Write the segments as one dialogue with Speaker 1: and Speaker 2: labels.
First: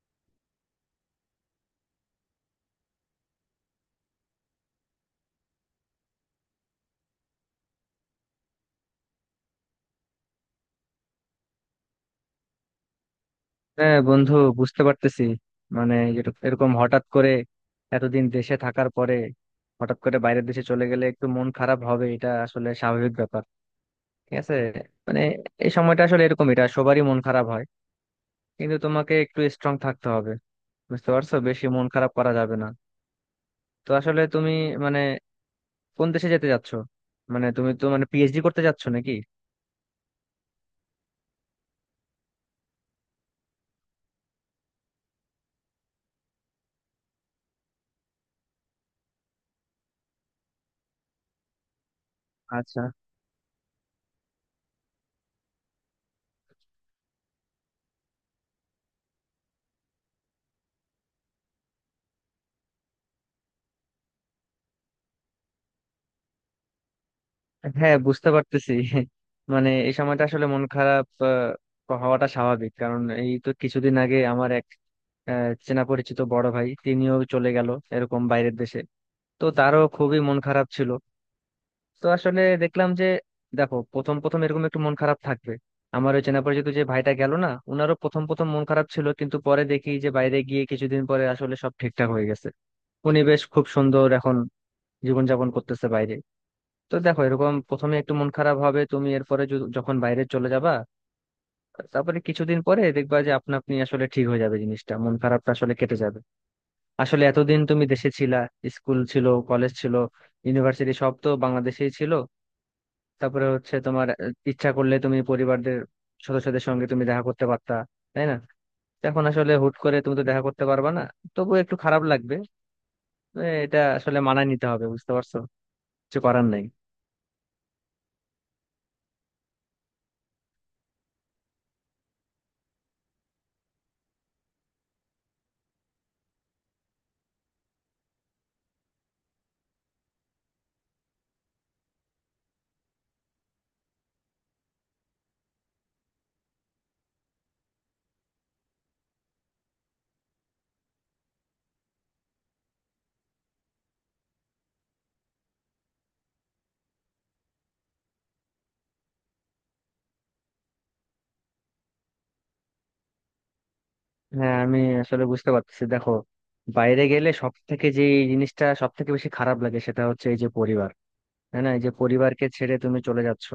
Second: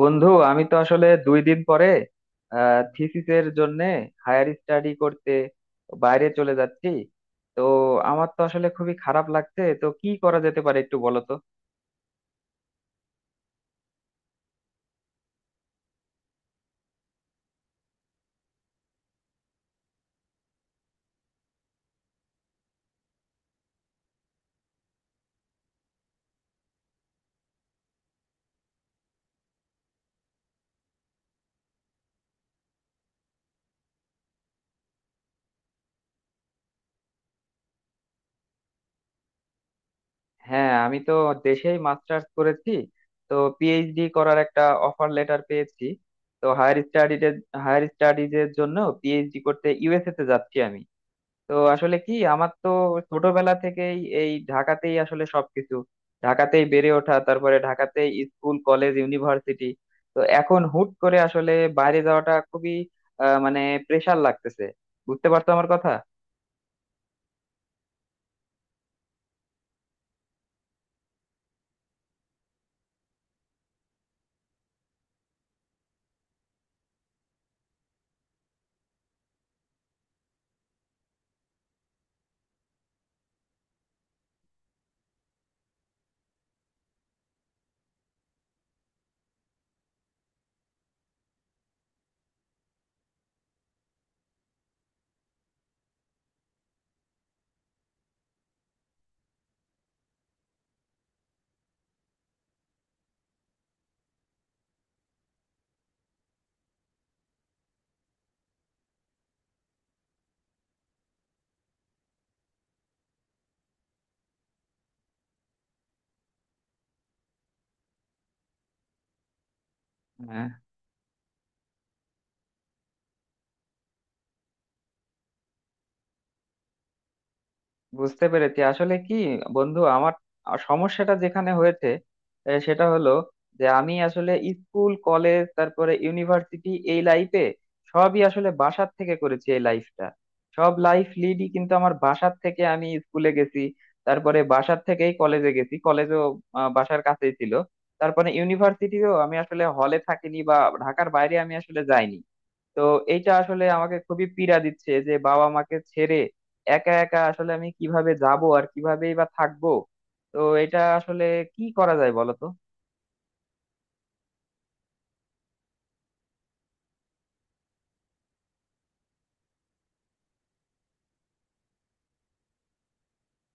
Speaker 1: বন্ধু আমি তো আসলে 2 দিন পরে থিসিসের জন্য হায়ার স্টাডি করতে বাইরে চলে যাচ্ছি। তো আমার তো আসলে খুবই খারাপ লাগছে, তো কি করা যেতে পারে একটু বলো তো?
Speaker 2: হ্যাঁ বন্ধু, বুঝতে পারতেছি। এরকম হঠাৎ করে এতদিন দেশে থাকার পরে হঠাৎ করে বাইরের দেশে চলে গেলে একটু মন খারাপ হবে, এটা আসলে স্বাভাবিক ব্যাপার। ঠিক আছে। মানে এই সময়টা আসলে এরকম, এটা সবারই মন খারাপ হয়, কিন্তু তোমাকে একটু স্ট্রং থাকতে হবে। বুঝতে পারছো, বেশি মন খারাপ করা যাবে না। তো আসলে তুমি মানে কোন দেশে যেতে যাচ্ছো? মানে তুমি তো মানে পিএইচডি করতে যাচ্ছো নাকি?
Speaker 1: হ্যাঁ, আমি তো দেশেই মাস্টার্স করেছি। তো পিএইচডি করার একটা অফার লেটার পেয়েছি। তো হায়ার স্টাডিজের জন্য পিএইচডি করতে ইউএসএ তে যাচ্ছি আমি। তো আসলে কি আমার তো
Speaker 2: আচ্ছা।
Speaker 1: ছোটবেলা থেকেই এই ঢাকাতেই আসলে সবকিছু, ঢাকাতেই বেড়ে ওঠা, তারপরে ঢাকাতেই স্কুল কলেজ ইউনিভার্সিটি। তো এখন হুট করে আসলে বাইরে যাওয়াটা খুবই মানে প্রেশার লাগতেছে। বুঝতে পারছো আমার কথা?
Speaker 2: হ্যাঁ, বুঝতে পারতেছি। মানে এই সময়টা আসলে মন খারাপ হওয়াটা স্বাভাবিক। কারণ এই তো কিছুদিন আগে আমার এক চেনা পরিচিত বড় ভাই, তিনিও চলে গেল এরকম বাইরের দেশে। তো তারও খুবই মন খারাপ ছিল। তো আসলে দেখলাম যে, দেখো প্রথম প্রথম এরকম একটু মন খারাপ থাকবে। আমার ওই চেনা পরিচিত যে ভাইটা গেল না, উনারও প্রথম প্রথম মন খারাপ ছিল, কিন্তু পরে দেখি যে বাইরে গিয়ে কিছুদিন পরে আসলে সব ঠিকঠাক হয়ে গেছে। উনি বেশ খুব সুন্দর এখন জীবনযাপন করতেছে বাইরে। তো দেখো এরকম প্রথমে একটু মন খারাপ হবে তুমি, এরপরে যখন বাইরে চলে যাবা, তারপরে কিছুদিন পরে দেখবা যে আপনা আপনি আসলে ঠিক হয়ে যাবে জিনিসটা, মন খারাপটা আসলে কেটে যাবে। আসলে এতদিন তুমি দেশে ছিলা, স্কুল ছিল, কলেজ ছিল, ইউনিভার্সিটি সব তো বাংলাদেশেই ছিল। তারপরে হচ্ছে তোমার ইচ্ছা করলে তুমি পরিবারদের সদস্যদের সঙ্গে তুমি দেখা করতে পারতা, তাই না? তো এখন আসলে হুট করে তুমি তো দেখা
Speaker 1: হ্যাঁ,
Speaker 2: করতে পারবা না, তবুও একটু খারাপ লাগবে। এটা আসলে মানায় নিতে হবে, বুঝতে পারছো, কিছু করার নাই।
Speaker 1: বুঝতে পেরেছি আসলে কি বন্ধু, আমার সমস্যাটা যেখানে হয়েছে সেটা হলো যে আমি আসলে স্কুল কলেজ তারপরে ইউনিভার্সিটি এই লাইফে সবই আসলে বাসার থেকে করেছি। এই লাইফটা, সব লাইফ লিডই কিন্তু আমার বাসার থেকে, আমি স্কুলে গেছি, তারপরে বাসার থেকেই কলেজে গেছি। কলেজও বাসার কাছেই ছিল। তারপরে ইউনিভার্সিটিও আমি আসলে হলে থাকিনি বা ঢাকার বাইরে আমি আসলে যাইনি। তো এইটা আসলে আমাকে খুবই পীড়া দিচ্ছে যে বাবা মাকে ছেড়ে একা একা আসলে আমি কিভাবে যাব আর কিভাবেই বা থাকবো? তো এটা আসলে কি করা যায় বলো তো?
Speaker 2: হ্যাঁ, আমি আসলে বুঝতে পারতেছি। দেখো বাইরে গেলে সব থেকে যে এই জিনিসটা সব থেকে বেশি খারাপ লাগে সেটা হচ্ছে এই যে পরিবার। হ্যাঁ না, এই যে পরিবারকে ছেড়ে তুমি চলে যাচ্ছ,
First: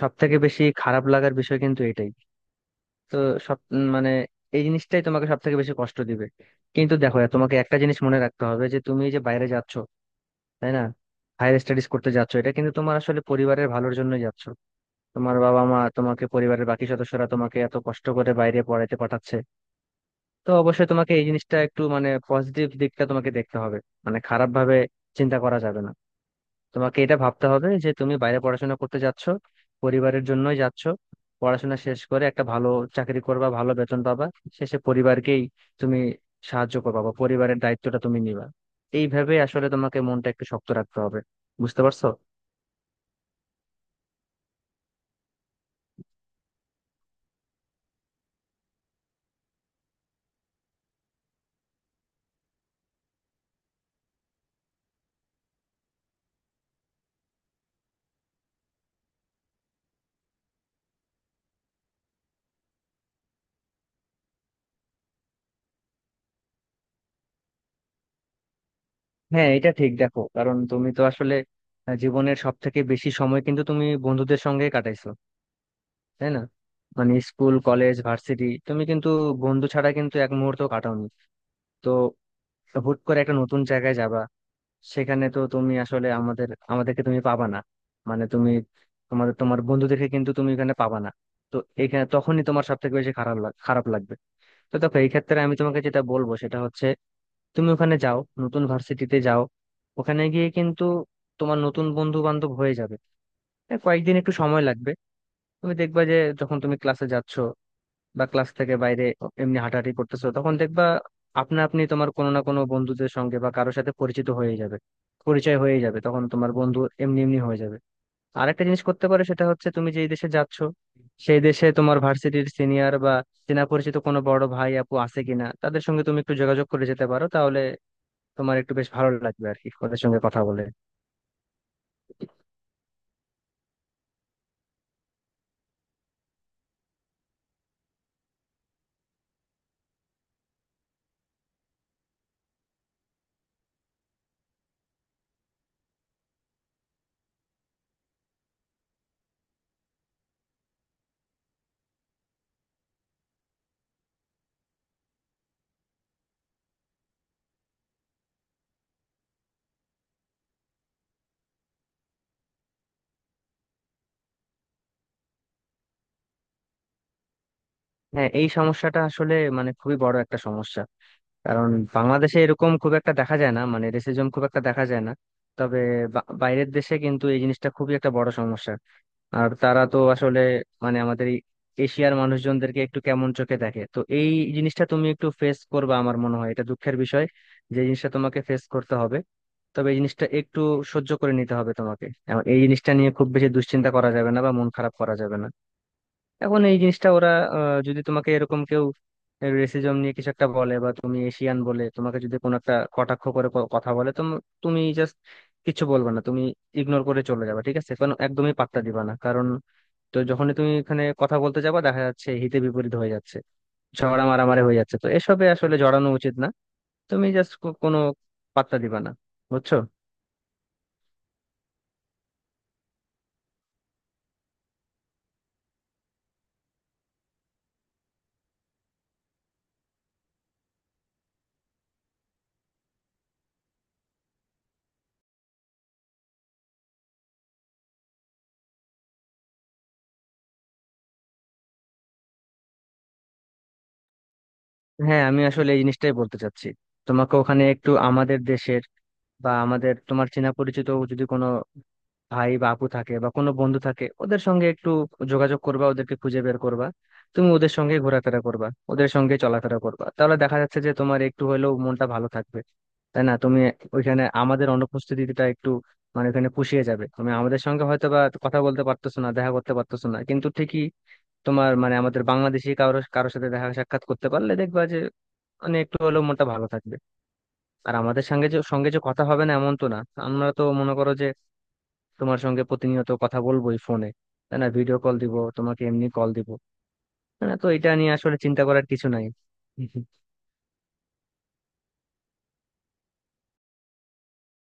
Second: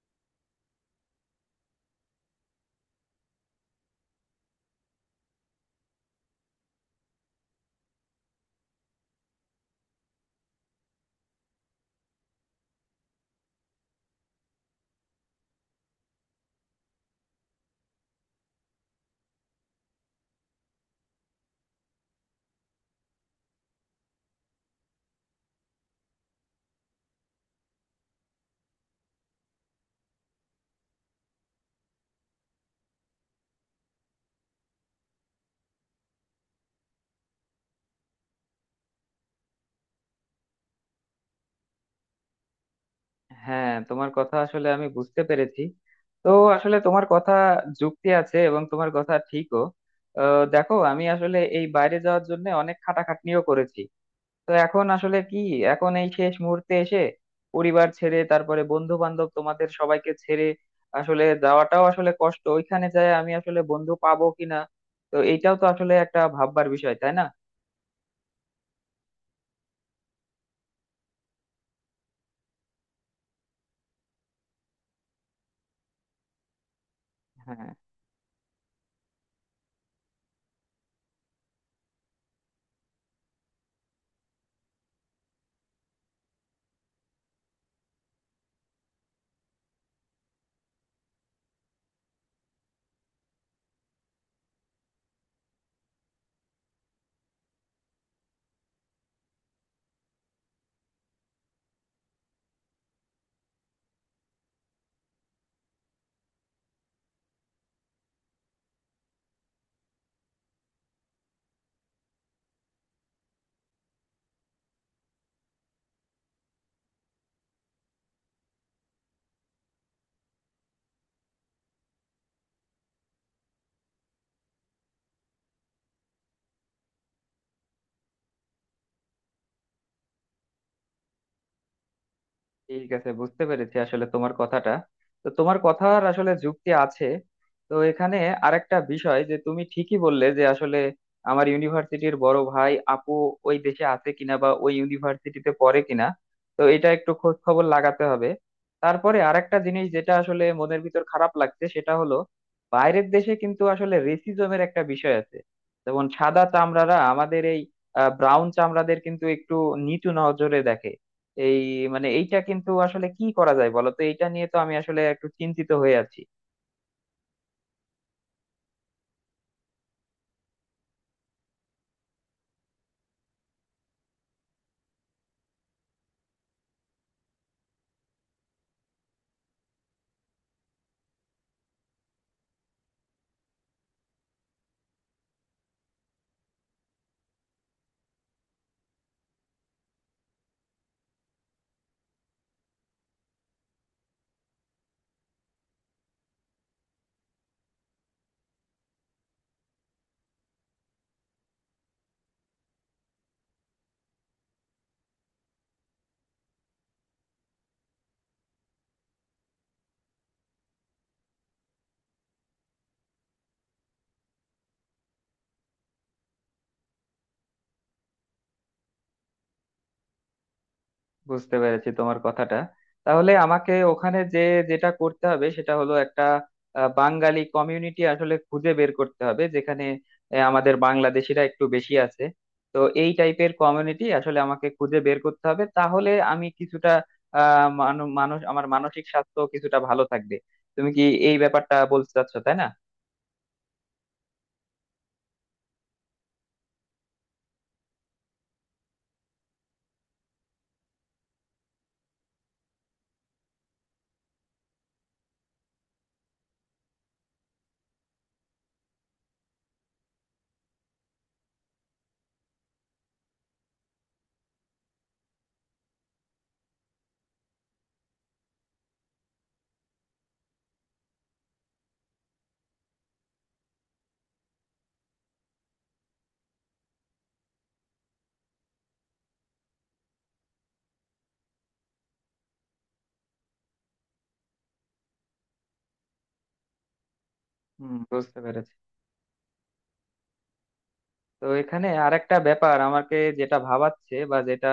Speaker 2: সব থেকে বেশি খারাপ লাগার বিষয় কিন্তু এটাই। তো সব মানে এই জিনিসটাই তোমাকে সব থেকে বেশি কষ্ট দিবে। কিন্তু দেখো তোমাকে একটা জিনিস মনে রাখতে হবে যে তুমি এই যে বাইরে যাচ্ছ, তাই না, হায়ার স্টাডিজ করতে যাচ্ছ, এটা কিন্তু তোমার আসলে পরিবারের ভালোর জন্যই যাচ্ছ। তোমার বাবা মা তোমাকে, পরিবারের বাকি সদস্যরা তোমাকে এত কষ্ট করে বাইরে পড়াতে পাঠাচ্ছে। তো অবশ্যই তোমাকে এই জিনিসটা একটু মানে পজিটিভ দিকটা তোমাকে দেখতে হবে। মানে খারাপ ভাবে চিন্তা করা যাবে না। তোমাকে এটা ভাবতে হবে যে তুমি বাইরে পড়াশোনা করতে যাচ্ছ, পরিবারের জন্যই যাচ্ছ। পড়াশোনা শেষ করে একটা ভালো চাকরি করবা, ভালো বেতন পাবা, শেষে পরিবারকেই তুমি সাহায্য করবা বা পরিবারের দায়িত্বটা তুমি নিবা। এইভাবে আসলে তোমাকে মনটা একটু শক্ত রাখতে হবে, বুঝতে পারছো।
Speaker 1: হ্যাঁ, তোমার কথা আসলে আমি বুঝতে পেরেছি। তো আসলে তোমার কথা যুক্তি আছে এবং তোমার কথা ঠিকও। দেখো আমি আসলে এই বাইরে যাওয়ার জন্য অনেক খাটাখাটনিও করেছি। তো এখন আসলে কি, এখন এই শেষ মুহূর্তে এসে পরিবার ছেড়ে তারপরে বন্ধু বান্ধব তোমাদের সবাইকে ছেড়ে আসলে যাওয়াটাও আসলে কষ্ট। ওইখানে যায় আমি আসলে বন্ধু পাবো কিনা, তো এইটাও তো আসলে একটা ভাববার বিষয়, তাই না?
Speaker 2: হ্যাঁ এটা ঠিক। দেখো কারণ তুমি তো আসলে জীবনের সব থেকে বেশি সময় কিন্তু তুমি বন্ধুদের সঙ্গে কাটাইছো, তাই না? মানে স্কুল
Speaker 1: হ্যাঁ।
Speaker 2: কলেজ ভার্সিটি তুমি কিন্তু বন্ধু ছাড়া কিন্তু এক মুহূর্ত কাটাওনি। তো হুট করে একটা নতুন জায়গায় যাবা, সেখানে তো তুমি আসলে আমাদেরকে তুমি পাবা না। মানে তুমি তোমার বন্ধুদেরকে কিন্তু তুমি এখানে পাবা না। তো এখানে তখনই তোমার সব থেকে বেশি খারাপ লাগবে। তো দেখো এই ক্ষেত্রে আমি তোমাকে যেটা বলবো সেটা হচ্ছে, তুমি ওখানে যাও, নতুন ভার্সিটিতে যাও, ওখানে গিয়ে কিন্তু তোমার নতুন বন্ধু বান্ধব হয়ে যাবে। হ্যাঁ, কয়েকদিন একটু সময় লাগবে। তুমি দেখবা যে যখন তুমি ক্লাসে যাচ্ছ বা ক্লাস থেকে বাইরে এমনি হাঁটাহাঁটি করতেছো তখন দেখবা আপনা আপনি তোমার কোনো না কোনো বন্ধুদের সঙ্গে বা কারোর সাথে পরিচিত হয়ে যাবে, পরিচয় হয়ে যাবে, তখন তোমার বন্ধু এমনি এমনি হয়ে যাবে। আরেকটা জিনিস করতে পারো সেটা হচ্ছে তুমি যেই দেশে যাচ্ছ সেই দেশে তোমার ভার্সিটির সিনিয়র বা চেনা পরিচিত কোনো বড় ভাই আপু আছে কিনা, তাদের সঙ্গে তুমি একটু যোগাযোগ করে যেতে পারো, তাহলে তোমার একটু বেশ ভালো লাগবে আর কি, ওদের সঙ্গে কথা বলে।
Speaker 1: ঠিক আছে, বুঝতে পেরেছি আসলে তোমার কথাটা। তো তোমার কথার আসলে যুক্তি আছে। তো এখানে আরেকটা বিষয় যে তুমি ঠিকই বললে যে আসলে আমার ইউনিভার্সিটির বড় ভাই আপু ওই দেশে আছে কিনা বা ওই ইউনিভার্সিটিতে পড়ে কিনা। তো এটা একটু খোঁজ খবর লাগাতে হবে। তারপরে আরেকটা জিনিস যেটা আসলে মনের ভিতর খারাপ লাগছে সেটা হলো, বাইরের দেশে কিন্তু আসলে রেসিজমের একটা বিষয় আছে। যেমন সাদা চামড়ারা আমাদের এই ব্রাউন চামড়াদের কিন্তু একটু নিচু নজরে দেখে। এই মানে এইটা কিন্তু আসলে কি করা যায় বলো তো, এইটা নিয়ে তো আমি আসলে একটু চিন্তিত হয়ে আছি।
Speaker 2: হ্যাঁ এই সমস্যাটা আসলে মানে খুবই বড় একটা সমস্যা। কারণ বাংলাদেশে এরকম খুব একটা দেখা যায় না, মানে রেসিজম খুব একটা দেখা যায় না। তবে বাইরের দেশে কিন্তু এই জিনিসটা খুবই একটা বড় সমস্যা। আর তারা তো আসলে মানে আমাদের এই এশিয়ার মানুষজনদেরকে একটু কেমন চোখে দেখে। তো এই জিনিসটা তুমি একটু ফেস করবে আমার মনে হয়, এটা দুঃখের বিষয় যে এই জিনিসটা তোমাকে ফেস করতে হবে। তবে এই জিনিসটা একটু সহ্য করে নিতে হবে তোমাকে। এখন এই জিনিসটা নিয়ে খুব বেশি দুশ্চিন্তা করা যাবে না বা মন খারাপ করা যাবে না। এখন এই জিনিসটা ওরা যদি তোমাকে এরকম কেউ রেসিজম নিয়ে কিছু একটা বলে বা তুমি এশিয়ান বলে তোমাকে যদি কোনো একটা কটাক্ষ করে কথা বলে, তো তুমি জাস্ট কিছু বলবে না, তুমি ইগনোর করে চলে যাবে। ঠিক আছে, কারণ একদমই পাত্তা দিবা না। কারণ তো যখনই তুমি এখানে কথা বলতে যাবা দেখা যাচ্ছে হিতে বিপরীত হয়ে যাচ্ছে, ঝগড়া মারামারি হয়ে যাচ্ছে। তো এসবে আসলে জড়ানো উচিত না, তুমি জাস্ট কোনো পাত্তা দিবা না, বুঝছো।
Speaker 1: বুঝতে পেরেছি তোমার কথাটা। তাহলে আমাকে ওখানে যে যেটা করতে হবে সেটা হলো একটা বাঙালি কমিউনিটি আসলে খুঁজে বের করতে হবে যেখানে আমাদের বাংলাদেশিরা একটু বেশি আছে। তো এই টাইপের কমিউনিটি আসলে আমাকে খুঁজে বের করতে হবে, তাহলে আমি কিছুটা মানুষ, আমার মানসিক স্বাস্থ্য কিছুটা ভালো থাকবে। তুমি কি এই ব্যাপারটা বলতে চাচ্ছো, তাই না?
Speaker 2: হ্যাঁ আমি আসলে এই জিনিসটাই বলতে চাচ্ছি। তোমাকে ওখানে একটু আমাদের দেশের বা আমাদের তোমার চেনা পরিচিত যদি কোনো ভাই বা আপু থাকে বা কোনো বন্ধু থাকে, ওদের সঙ্গে একটু যোগাযোগ করবা, ওদেরকে খুঁজে বের করবা। তুমি ওদের সঙ্গে ঘোরাফেরা করবা, ওদের সঙ্গে চলাফেরা করবা, তাহলে দেখা যাচ্ছে যে তোমার একটু হলেও মনটা ভালো থাকবে, তাই না? তুমি ওইখানে আমাদের অনুপস্থিতিটা একটু মানে ওখানে পুষিয়ে যাবে। তুমি আমাদের সঙ্গে হয়তো বা কথা বলতে পারতেছো না, দেখা করতে পারতেছো না, কিন্তু ঠিকই তোমার মানে আমাদের বাংলাদেশি কারোর কারোর সাথে দেখা সাক্ষাৎ করতে পারলে দেখবা যে মানে একটু হলেও মনটা ভালো থাকবে। আর আমাদের সঙ্গে যে কথা হবে না এমন তো না। আমরা তো মনে করো যে তোমার সঙ্গে প্রতিনিয়ত কথা বলবোই ফোনে, তাই না, ভিডিও কল দিব তোমাকে, এমনি কল দিব, তাই না? তো এটা
Speaker 1: হুম,
Speaker 2: নিয়ে আসলে
Speaker 1: বুঝতে
Speaker 2: চিন্তা
Speaker 1: পেরেছি।
Speaker 2: করার কিছু নাই।
Speaker 1: তো এখানে আরেকটা ব্যাপার আমাকে যেটা ভাবাচ্ছে বা যেটা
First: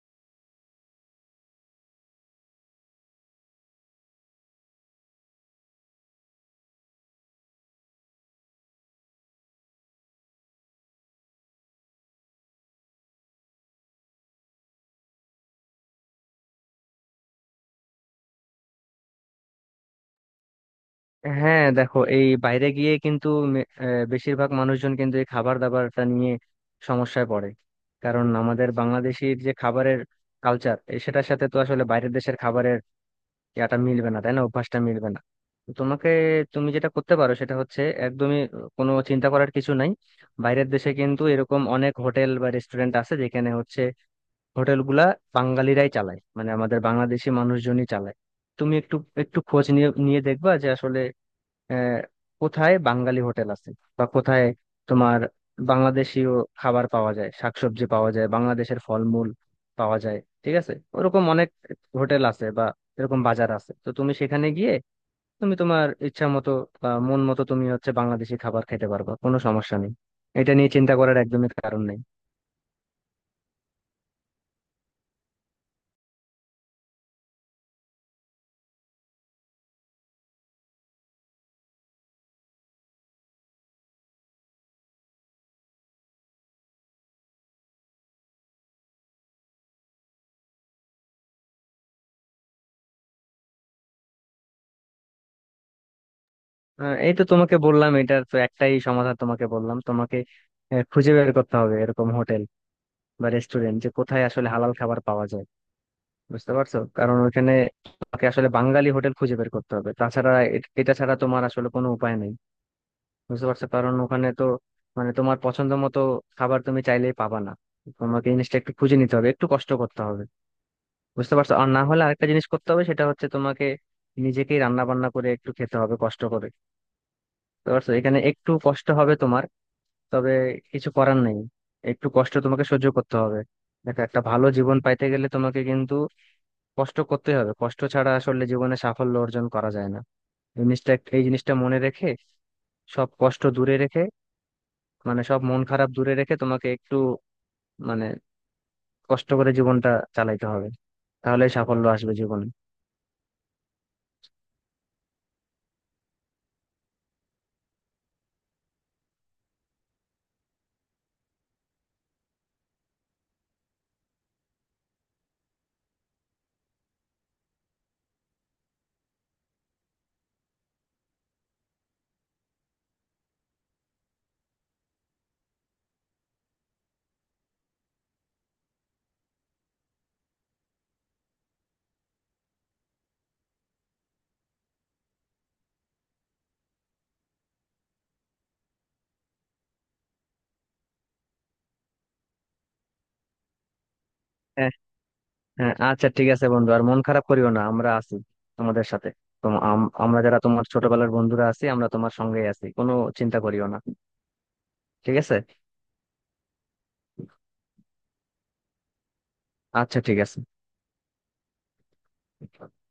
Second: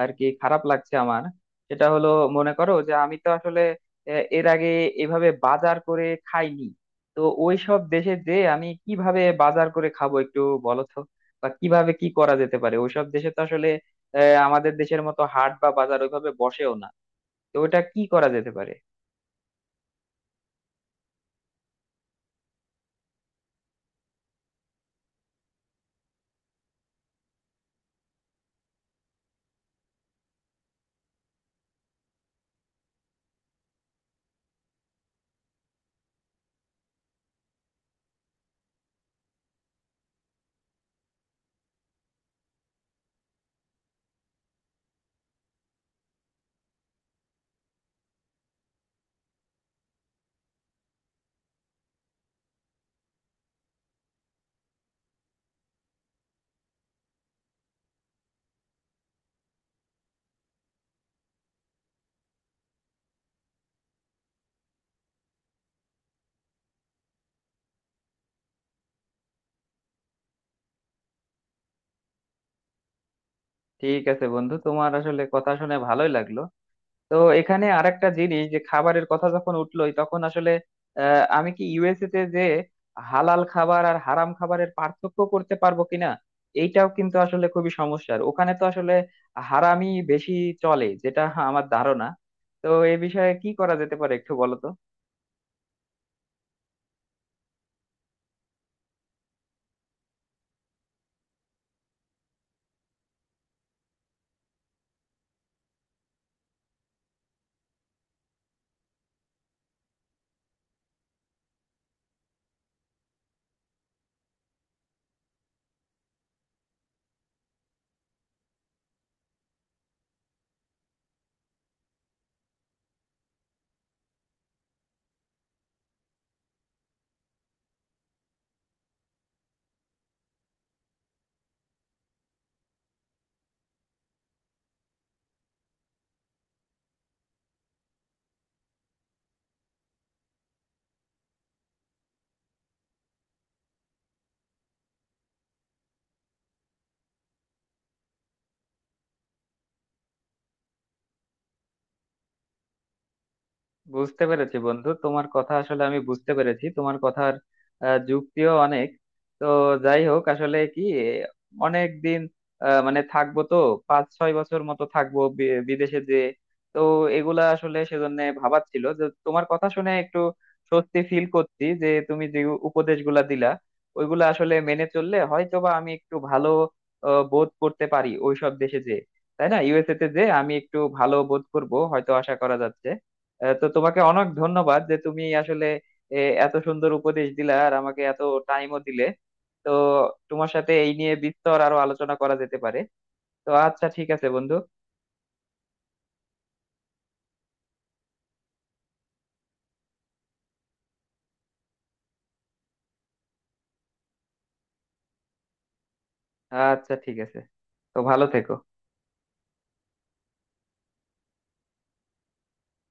Speaker 1: আর কি খারাপ লাগছে আমার, সেটা হলো মনে করো যে আমি তো আসলে এর আগে এভাবে বাজার করে খাইনি। তো ওই সব দেশে যে আমি কিভাবে বাজার করে খাবো একটু বলো তো? বা কিভাবে কি করা যেতে পারে, ওইসব দেশে তো আসলে আমাদের দেশের মতো হাট বা বাজার ওইভাবে বসেও না। তো ওটা কি করা যেতে পারে?
Speaker 2: হ্যাঁ দেখো এই বাইরে গিয়ে কিন্তু বেশিরভাগ মানুষজন কিন্তু এই খাবার দাবারটা নিয়ে সমস্যায় পড়ে। কারণ আমাদের বাংলাদেশির যে খাবারের কালচার, সেটার সাথে তো আসলে বাইরের দেশের খাবারের ইয়াটা মিলবে না, তাই না, অভ্যাসটা মিলবে না। তো তোমাকে, তুমি যেটা করতে পারো সেটা হচ্ছে একদমই কোনো চিন্তা করার কিছু নাই। বাইরের দেশে কিন্তু এরকম অনেক হোটেল বা রেস্টুরেন্ট আছে যেখানে হচ্ছে হোটেল গুলা বাঙালিরাই চালায়, মানে আমাদের বাংলাদেশি মানুষজনই চালায়। তুমি একটু একটু খোঁজ নিয়ে নিয়ে দেখবা যে আসলে আহ, কোথায় বাঙালি হোটেল আছে বা কোথায় তোমার বাংলাদেশীয় খাবার পাওয়া যায়, শাকসবজি পাওয়া যায়, বাংলাদেশের ফলমূল পাওয়া যায়। ঠিক আছে, ওরকম অনেক হোটেল আছে বা এরকম বাজার আছে। তো তুমি সেখানে গিয়ে তুমি তোমার ইচ্ছা মতো বা মন মতো তুমি হচ্ছে বাংলাদেশি খাবার খেতে পারবা, কোনো সমস্যা নেই। এটা নিয়ে চিন্তা করার একদমই কারণ নেই।
Speaker 1: ঠিক আছে বন্ধু, তোমার আসলে কথা শুনে ভালোই লাগলো। তো এখানে আরেকটা জিনিস, যে খাবারের কথা যখন উঠলোই তখন আসলে আমি কি ইউএসএ তে যে হালাল খাবার আর হারাম খাবারের পার্থক্য করতে পারবো কিনা? এইটাও কিন্তু আসলে খুবই সমস্যার, ওখানে তো আসলে হারামই বেশি চলে যেটা আমার ধারণা। তো এই বিষয়ে কি করা যেতে পারে একটু বলো তো?
Speaker 2: এই তো তোমাকে বললাম, এটার তো একটাই সমাধান তোমাকে বললাম, তোমাকে খুঁজে বের করতে হবে এরকম হোটেল বা রেস্টুরেন্ট যে কোথায় আসলে হালাল খাবার পাওয়া যায়। বুঝতে পারছো, কারণ ওইখানে তোমাকে আসলে বাঙালি হোটেল খুঁজে বের করতে হবে, তাছাড়া এটা ছাড়া তোমার আসলে কোনো উপায় নেই। বুঝতে পারছো, কারণ ওখানে তো মানে তোমার পছন্দ মতো খাবার তুমি চাইলেই পাবা না। তোমাকে জিনিসটা একটু খুঁজে নিতে হবে, একটু কষ্ট করতে হবে, বুঝতে পারছো। আর না হলে আরেকটা জিনিস করতে হবে সেটা হচ্ছে তোমাকে নিজেকেই রান্না বান্না করে একটু খেতে হবে কষ্ট করে। বুঝতে পারছো, এখানে একটু কষ্ট হবে তোমার, তবে কিছু করার নেই, একটু কষ্ট তোমাকে সহ্য করতে হবে। দেখো একটা ভালো জীবন পাইতে গেলে তোমাকে কিন্তু কষ্ট করতে হবে, কষ্ট ছাড়া আসলে জীবনে সাফল্য অর্জন করা যায় না। জিনিসটা, এই জিনিসটা মনে রেখে সব কষ্ট দূরে রেখে মানে সব মন খারাপ দূরে রেখে তোমাকে একটু মানে কষ্ট করে জীবনটা চালাইতে হবে, তাহলে সাফল্য আসবে জীবনে।
Speaker 1: বুঝতে পেরেছি বন্ধু, তোমার কথা আসলে আমি বুঝতে পেরেছি, তোমার কথার যুক্তিও অনেক। তো যাই হোক আসলে কি অনেক দিন মানে থাকবো তো, 5-6 বছর মতো থাকবো বিদেশে যে। তো এগুলা আসলে সেজন্য ভাবাচ্ছিল, যে তোমার কথা শুনে একটু স্বস্তি ফিল করছি যে তুমি যে উপদেশগুলা দিলা, ওইগুলা আসলে মেনে চললে হয়তো বা আমি একটু ভালো বোধ করতে পারি ওইসব দেশে যে, তাই না? ইউএসএ তে যে আমি একটু ভালো বোধ করব হয়তো, আশা করা যাচ্ছে। তো তোমাকে অনেক ধন্যবাদ যে তুমি আসলে এ, এত সুন্দর উপদেশ দিলা আর আমাকে এত টাইমও দিলে। তো তোমার সাথে এই নিয়ে বিস্তর আরো আলোচনা করা যেতে পারে। তো আচ্ছা ঠিক আছে বন্ধু।
Speaker 2: হ্যাঁ। হ্যাঁ আচ্ছা ঠিক আছে বন্ধু, আর মন খারাপ করিও না, আমরা আছি তোমাদের সাথে। আমরা যারা তোমার ছোটবেলার বন্ধুরা আছি আমরা তোমার সঙ্গেই আছি, কোনো চিন্তা করিও না, ঠিক আছে।
Speaker 1: আচ্ছা ঠিক আছে, তো ভালো থেকো।
Speaker 2: আচ্ছা ঠিক আছে।